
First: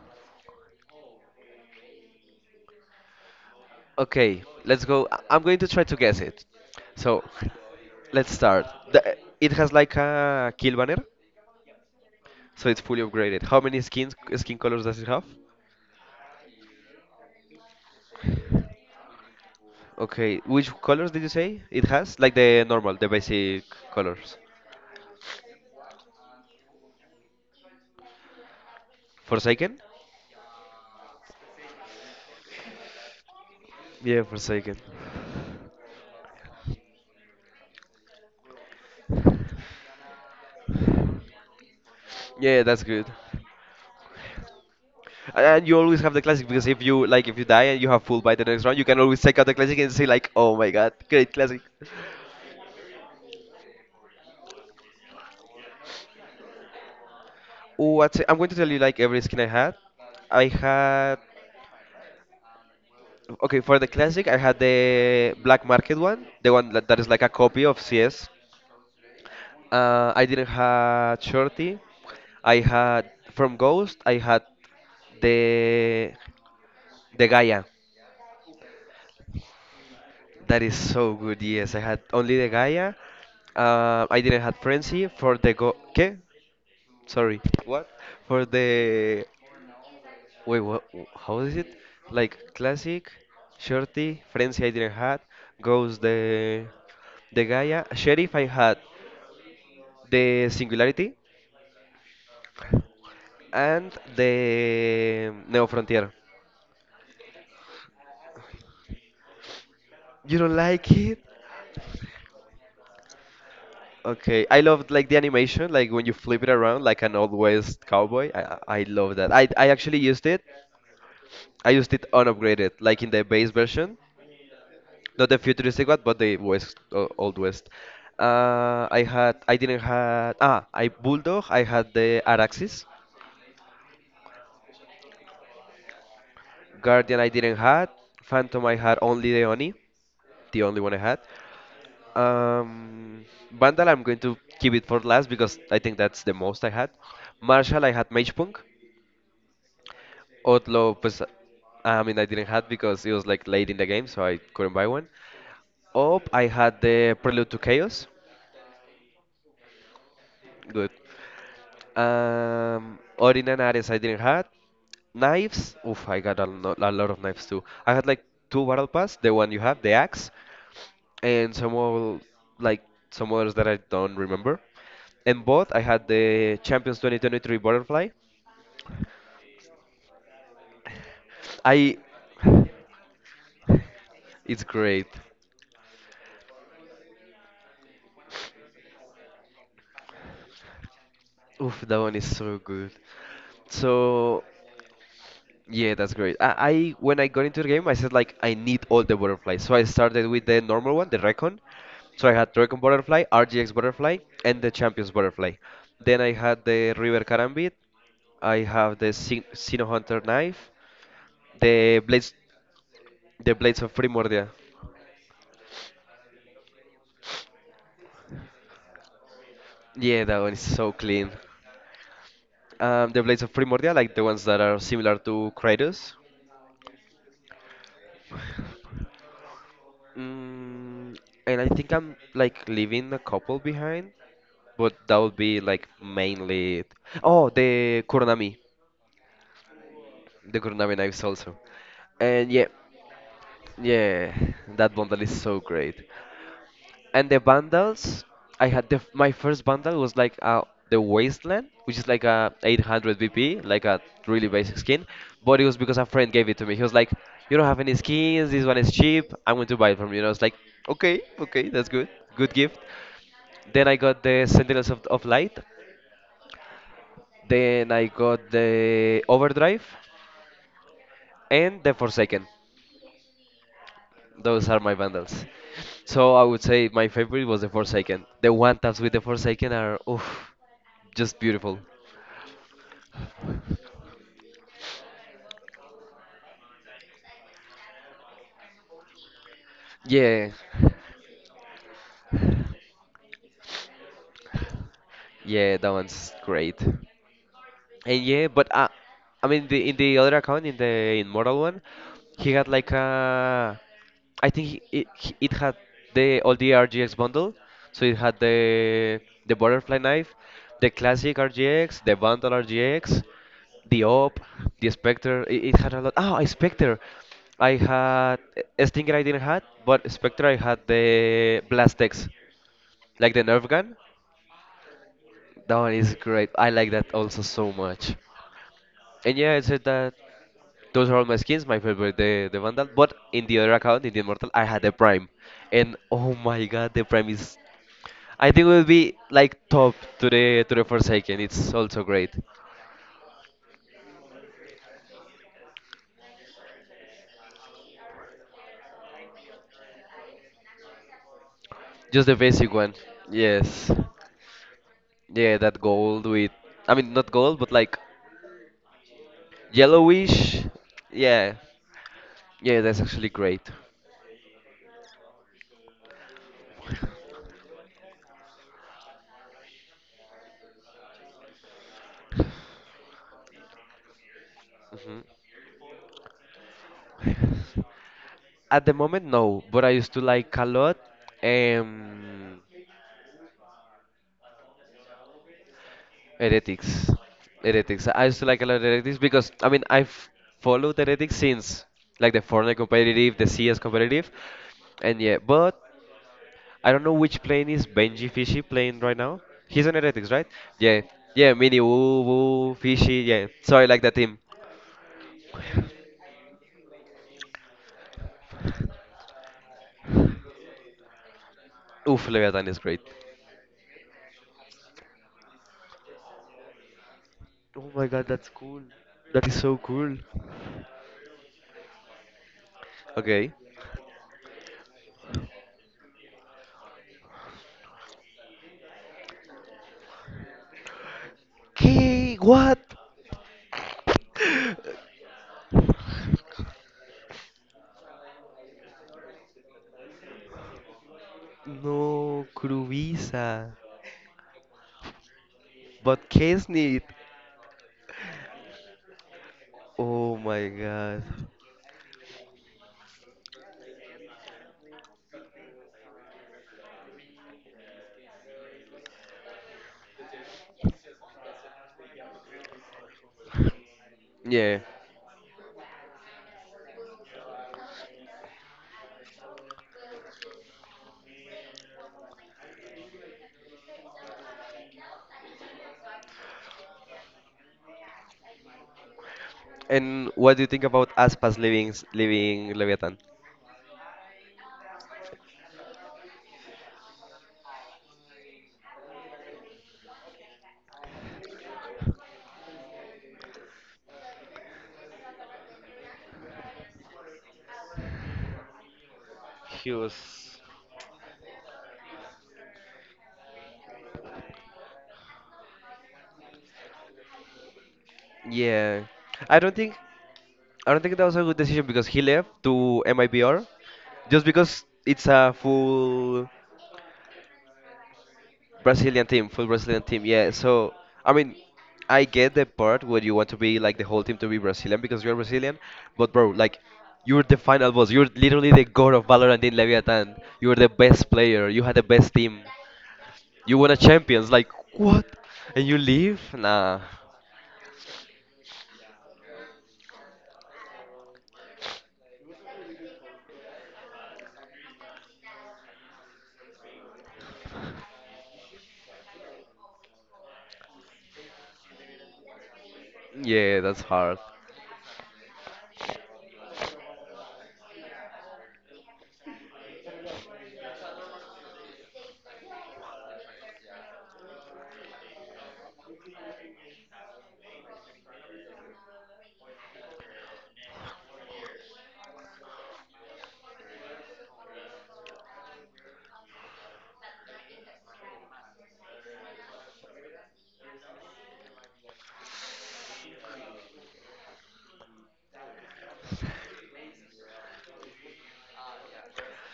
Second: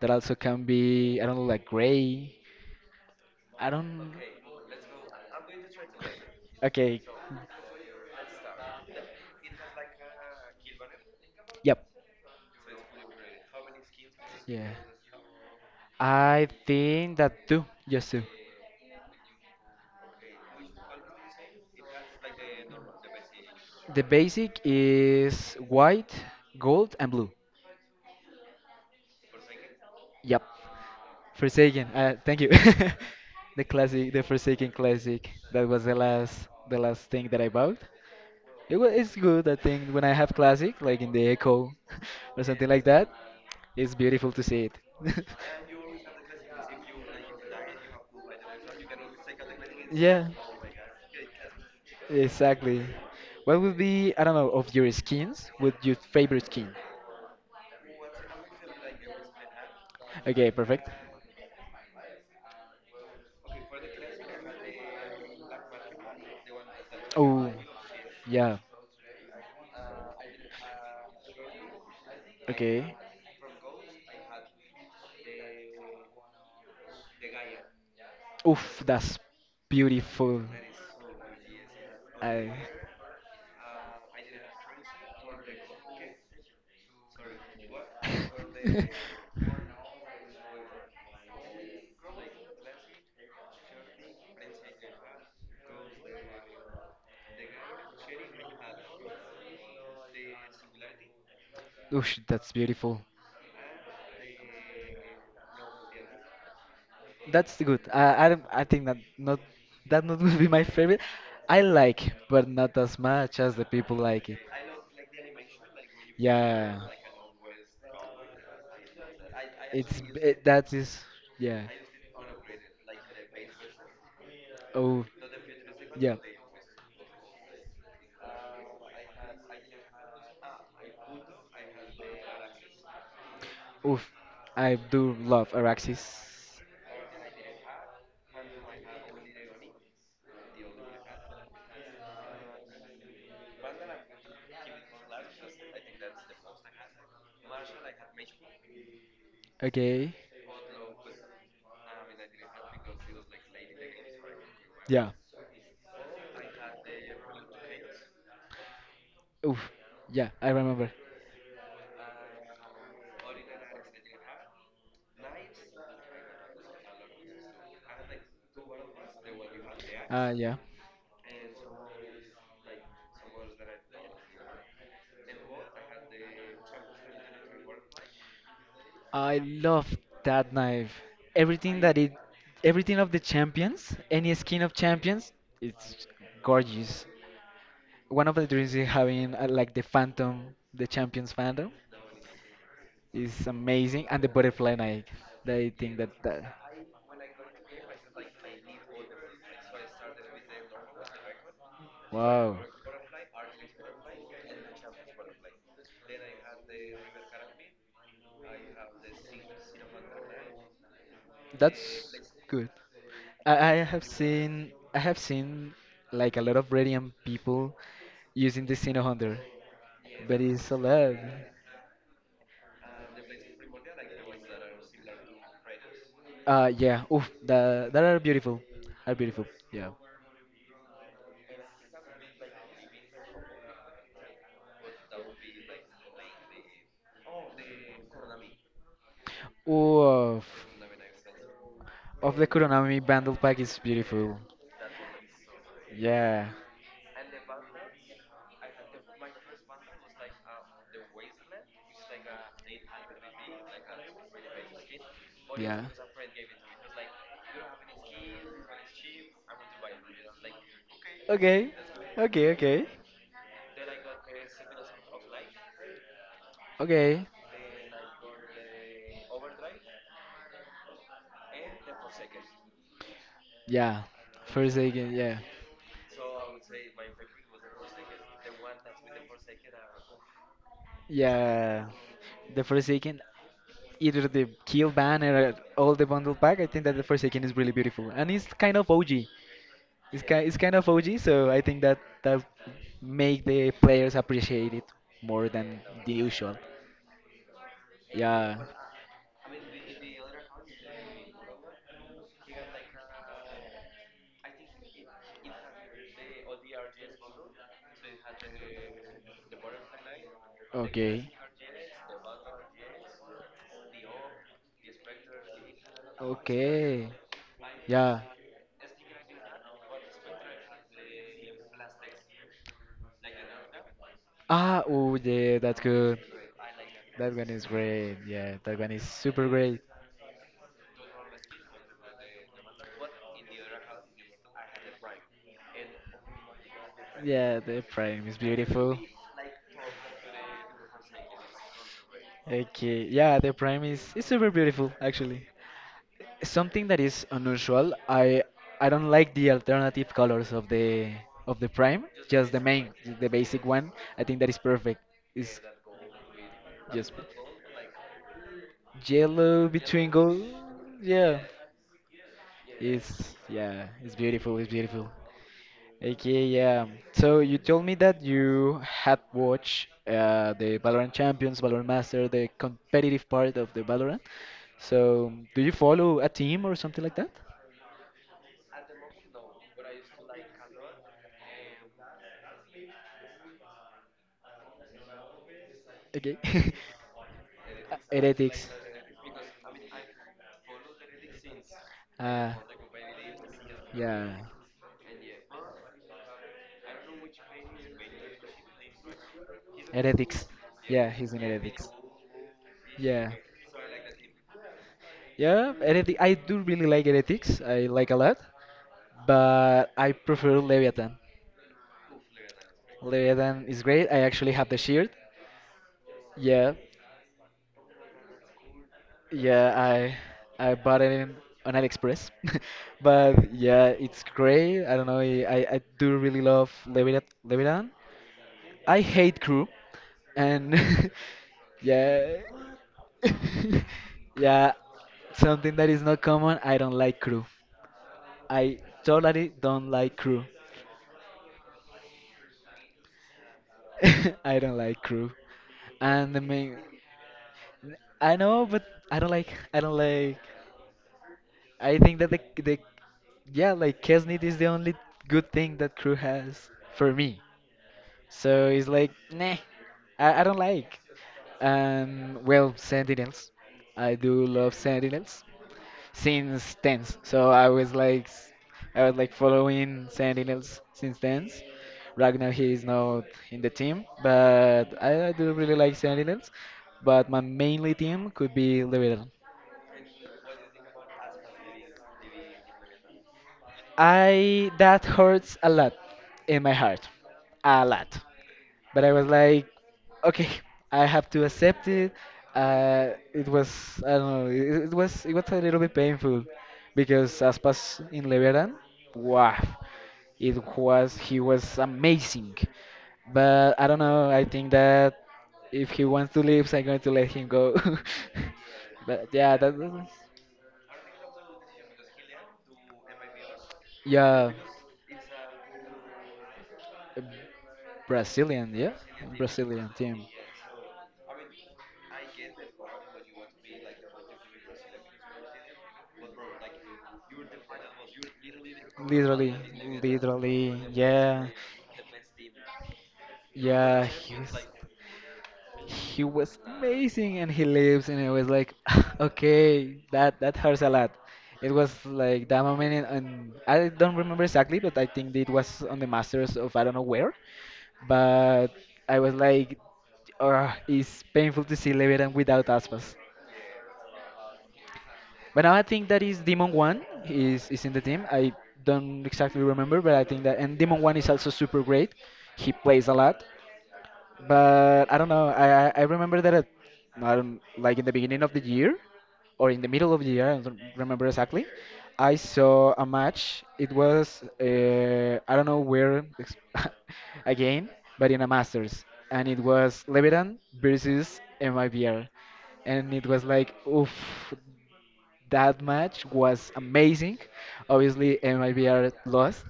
A: That also can be, I don't know, like gray. I don't.
B: Okay, let's go. I'm going to try to guess it.
A: Okay.
B: So, let's start. It has like a kill banner,
A: Yep.
B: so it's fully upgraded. How many skin
A: Yeah.
B: colors does it have?
A: I think that two, just two.
B: Okay, which colors did you say it has? Like the normal, the basic
A: The
B: colors.
A: basic is white, gold, and blue.
B: Forsaken?
A: Yep. Forsaken. Thank you. The
B: Yeah,
A: classic, the
B: Forsaken.
A: Forsaken classic. That was the last thing that I bought. It was, it's good. I think when I have classic, like in the Echo or
B: Yeah,
A: something
B: that's
A: like
B: good.
A: that, it's beautiful to see it.
B: And you always have the classic because if you like if you die and you have full by the next round, you can always take out the classic and say like,
A: Yeah.
B: "Oh my God, great classic."
A: Exactly. What would be, I don't know, of your skins? Would your favorite skin?
B: Ooh, I'm going to tell you like every skin I had. I
A: Okay, perfect.
B: had okay for the classic. I had the black market one, the one that is like a
A: Oh,
B: copy of CS.
A: yeah.
B: I didn't have shorty. I
A: Okay.
B: had from Ghost. I had the the Gaia.
A: Oof, that's beautiful.
B: That is so good. Yes, I had only the
A: I,
B: Gaia. I didn't have frenzy for the go. Okay, sorry. What? For the Wait, what? How is it? Like classic, shorty, frenzy I didn't had, goes the Gaia, sheriff I had, the singularity,
A: oof, that's beautiful.
B: and the Neo Frontier.
A: That's good. Don't- I think that not
B: You
A: will be
B: don't
A: my
B: like
A: favorite.
B: it?
A: I like, but not as much as the people like it.
B: Okay, I loved like the animation, like when you flip it
A: Yeah.
B: around like an old west cowboy. I love that. I actually
A: It's b-
B: used it.
A: it, that is, yeah.
B: I used it unupgraded, like in the base version.
A: Oh
B: Not the futuristic one, but
A: yeah.
B: the west, old west. I didn't had. Ah, I bulldog. I had the Araxes.
A: Oof. I do love Araxis.
B: Guardian, I didn't had. Phantom, I had only the Oni, the only one I had. Um, Vandal, I'm going to keep it for last because I think that's the most I had. Marshall, I had Magepunk.
A: Okay.
B: Outlaw, pues, I mean, I didn't had because it was like late in the game, so I couldn't buy one.
A: Yeah.
B: Op, I had the Prelude to Chaos.
A: Oof. Yeah, I
B: Good.
A: remember.
B: Ordinaries I didn't had. Knives, oof, I got a lot of knives too. I had like two battle pass, the one you have, the axe,
A: Ah, yeah.
B: and some more like some others that I don't remember. And both I had the Champions 2023 butterfly.
A: I love that knife. Everything
B: I,
A: that it, everything of the champions, any
B: it's
A: skin of
B: great.
A: champions, it's gorgeous. One of the dreams is having like the phantom, the champions
B: Oof,
A: phantom
B: that one is so good.
A: is amazing, and the
B: So
A: butterfly knife. I
B: yeah,
A: think
B: that's
A: that
B: great.
A: that.
B: I when I got into the game, I said like I need all the butterflies. So I started with the normal one, the Recon. So I had
A: Wow.
B: Recon butterfly, RGX butterfly, and the Champions butterfly. Then I had the River Karambit. I have the Sino Hunter knife, the
A: That's
B: blades,
A: good.
B: the
A: I,
B: blades
A: I
B: of
A: have
B: Primordia.
A: seen, I have seen like a lot of radiant people using the Sino Hunter,
B: Yeah, that
A: but
B: one is
A: it's a
B: so
A: lot.
B: clean. The blades of Primordia, like the ones that are similar to Kratos.
A: Yeah, oof, that that are beautiful, are beautiful. Yeah.
B: Mm, and I think I'm like leaving a couple behind, but that would be like mainly. Oh,
A: Of
B: the Kuronami knives also,
A: of
B: and
A: the
B: yeah,
A: Kuronami bundle pack is
B: yeah,
A: beautiful.
B: that bundle is so great.
A: Yeah.
B: And the bundles, I had my first bundle was like the Wasteland, which is like a 800 VP, like a really basic skin. But it was
A: Yeah.
B: because a friend gave it to me. He was like, "You don't have any skins. This one is cheap. I'm going to buy it from you." And I was like, "Okay, okay,
A: Okay.
B: that's good. Good
A: Okay,
B: gift."
A: okay.
B: Then I got the Sentinels of Light.
A: Okay.
B: Then I got the Overdrive and the Forsaken.
A: Yeah.
B: Those are my
A: Forsaken,
B: bundles.
A: yeah.
B: So I would say my favorite was the Forsaken. The one taps with the Forsaken are oof, just beautiful.
A: Yeah. The Forsaken, either the kill banner or all the bundle pack. I think that the Forsaken is really beautiful, and it's kind of OG. It's
B: Yeah,
A: kind it's kind of OG, so I think that that make the players appreciate it more
B: yeah, that
A: than the
B: one's
A: usual.
B: great. And yeah,
A: Yeah.
B: but I mean, in the other account, in the Immortal one, he had like a. I think it had the all the RGX bundle. So it had the butterfly knife, the classic
A: Okay.
B: RGX, the bundle RGX, the op, the Spectre. It had a lot. Oh, a Spectre.
A: Okay.
B: I
A: Yeah.
B: had a Stinger I didn't had, but Spectre I had the Blastex, like the Nerf gun.
A: Ah, oh yeah,
B: That one
A: that's
B: is
A: good.
B: great. I like that also
A: That one
B: so
A: is
B: much.
A: great. Yeah, that one is
B: And yeah, I
A: super
B: said
A: great.
B: that those are all my skins. My favorite, the Vandal. But in the other account, in the Immortal, I had the Prime, and oh my God, the Prime is.
A: Yeah, the frame
B: I
A: is
B: think it will
A: beautiful.
B: be like top to the Forsaken. It's also great.
A: Okay, yeah, the prime is, it's super beautiful actually. Something that is unusual, I don't like the alternative colors of the prime,
B: Just the
A: just
B: basic
A: the
B: one.
A: main, the basic
B: Yes.
A: one. I think that is perfect.
B: Yeah,
A: It's
B: that gold with. I mean, not
A: just
B: gold, but like
A: yellow between
B: yellowish.
A: gold.
B: Yeah.
A: Yeah.
B: Yeah, that's actually
A: It's,
B: great.
A: yeah, it's beautiful, it's beautiful. Okay, yeah. So you told me that you had watched the Valorant Champions, Valorant Master, the competitive part of the Valorant.
B: Hmm.
A: So do you follow a team or something like that?
B: At the moment, no, but I used to like a lot. Um.
A: Okay.
B: Heretics. Heretics. I used to like a lot of
A: Heretics.
B: Heretics because I mean I've followed Heretics since like the
A: Uh,
B: Fortnite competitive, the CS competitive,
A: yeah.
B: and yeah. But I don't know which plane is Benji Fishy playing right now. He's on Heretics, right?
A: Heretics.
B: Yeah,
A: Yeah,
B: yeah.
A: he's in
B: Mini
A: Heretics.
B: Woo Woo Fishy. Yeah.
A: Yeah.
B: So I like that team.
A: Yeah, Heretic. I do really like Heretics. I like a lot. But I prefer Leviathan.
B: Oof, Leviathan is great.
A: Leviathan is great. I actually have the shirt. Yeah,
B: Oh my God, that's cool. That is so
A: yeah.
B: cool.
A: I bought it in, on AliExpress,
B: Okay.
A: but yeah, it's great. I don't know. I do really love Leviathan. Leviathan. I hate crew, and
B: K
A: yeah,
B: what?
A: yeah. Something that is not common. I don't like crew. I totally don't like crew.
B: No, Kruvisa.
A: I don't like crew.
B: But
A: And the main,
B: Kesnit.
A: I know, but I don't like. I don't
B: Oh
A: like.
B: my God.
A: I think that the yeah, like Kesnit is the only good thing that crew has for me. So it's like, nah, I don't like. Well, Sentinels. I do
B: Yeah.
A: love Sentinels since tenth. So I was like, I was like following Sentinels since tenth. Right now he is not in the team, but I do really like Sentinels. But my mainly team could be Liberal.
B: And what do you think about Aspas leaving Leviathan?
A: I that hurts a lot in my heart, a lot. But I was like, okay, I have to accept it. It was, I don't know. It was, it was a little bit painful because Aspas in Leveran, wow,
B: He was.
A: it was, he was amazing. But I don't know. I think that if he wants to leave, I'm going to let him go.
B: Yeah.
A: But
B: I
A: yeah,
B: don't
A: that
B: think
A: was,
B: I don't think that was a good decision because he left to MIBR just
A: yeah.
B: because it's a full
A: A Brazilian, yeah?
B: Brazilian team, full
A: Brazilian
B: Brazilian team.
A: team.
B: Yeah. So, I mean, I get the part where you want to be like the whole team to be Brazilian because you're Brazilian, but bro, like you're the final boss. You're literally the god of
A: Literally,
B: Valorant in Leviathan. You're the
A: literally,
B: best
A: yeah.
B: player. You had the best team. You won a
A: Yeah, he
B: champions,
A: was,
B: like what? And you
A: he
B: leave?
A: was
B: Nah.
A: amazing and he leaves and it was like okay, that that hurts a lot. It was like that moment and I don't remember exactly, but I think it was on the Masters of, I don't know where, but I was like, oh, it's painful to see Leviathan without Aspas.
B: Yeah, that's hard.
A: But now I think that is Demon One is in the team. I don't exactly remember, but I think that, and Demon One is also super great. He plays a lot. But I don't know. I remember that it, I don't like, in the beginning of the year or in the middle of the year. I don't remember exactly. I saw a match. It was I don't know where again, but in a Masters, and it was Levitan versus MIBR, and it was like oof. That match was amazing. Obviously, MIBR lost,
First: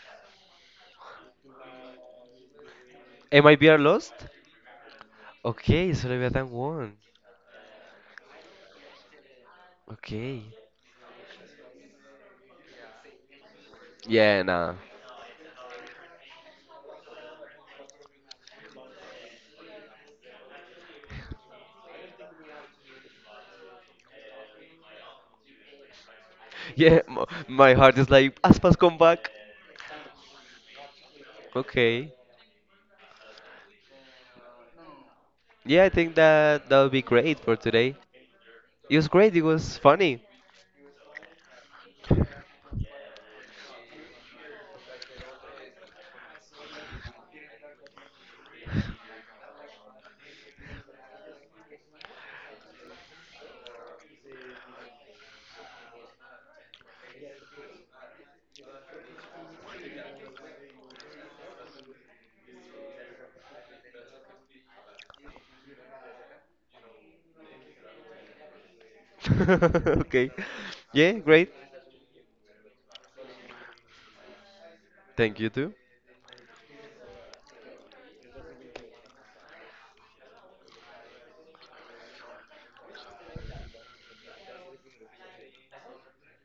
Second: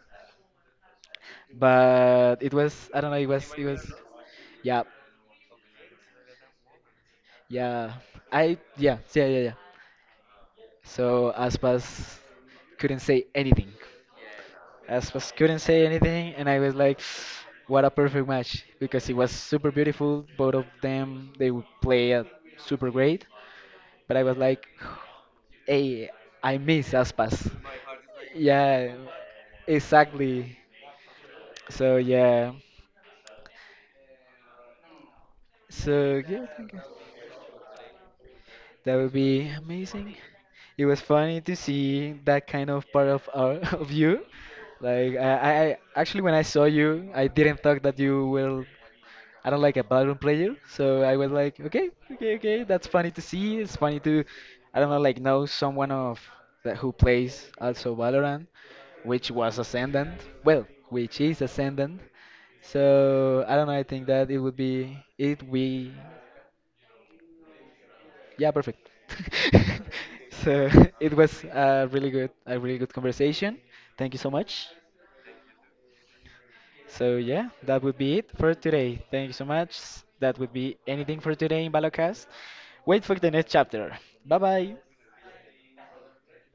A: but it was, I don't know. It was, it
B: MIBR
A: was
B: lost?
A: yeah.
B: Okay, Soleviathan won.
A: Yeah, I yeah yeah yeah yeah.
B: Okay.
A: So Aspas couldn't say anything.
B: Yeah, nah.
A: Aspas couldn't say anything, and I was like, what a perfect match because it was super beautiful. Both of them they would play super great, but I was like, hey, I miss
B: Yeah,
A: Aspas.
B: my heart is like, Aspas,
A: Yeah,
B: come back.
A: exactly. So
B: Okay.
A: yeah,
B: Yeah, I think
A: so yeah, I
B: that
A: think.
B: that would be great for today. It was
A: That would
B: great, it
A: be
B: was funny.
A: amazing. It was funny to see that kind of part of our, of you. Like actually when I saw you, I didn't thought that you will. I don't like a ballroom player, so I was like, okay, okay, okay, that's funny to see. It's funny to, I don't know, like know someone of that who plays also Valorant, which was Ascendant. Well, which is Ascendant. So I don't know. I think that it would be it we yeah, perfect.
B: Okay.
A: So
B: Yeah,
A: it
B: great.
A: was a really good conversation. Thank you so much.
B: Thank you too.
A: So yeah, that would be it for today. Thank you so much. That would be anything for today in Balocast. Wait for the next chapter. Bye bye.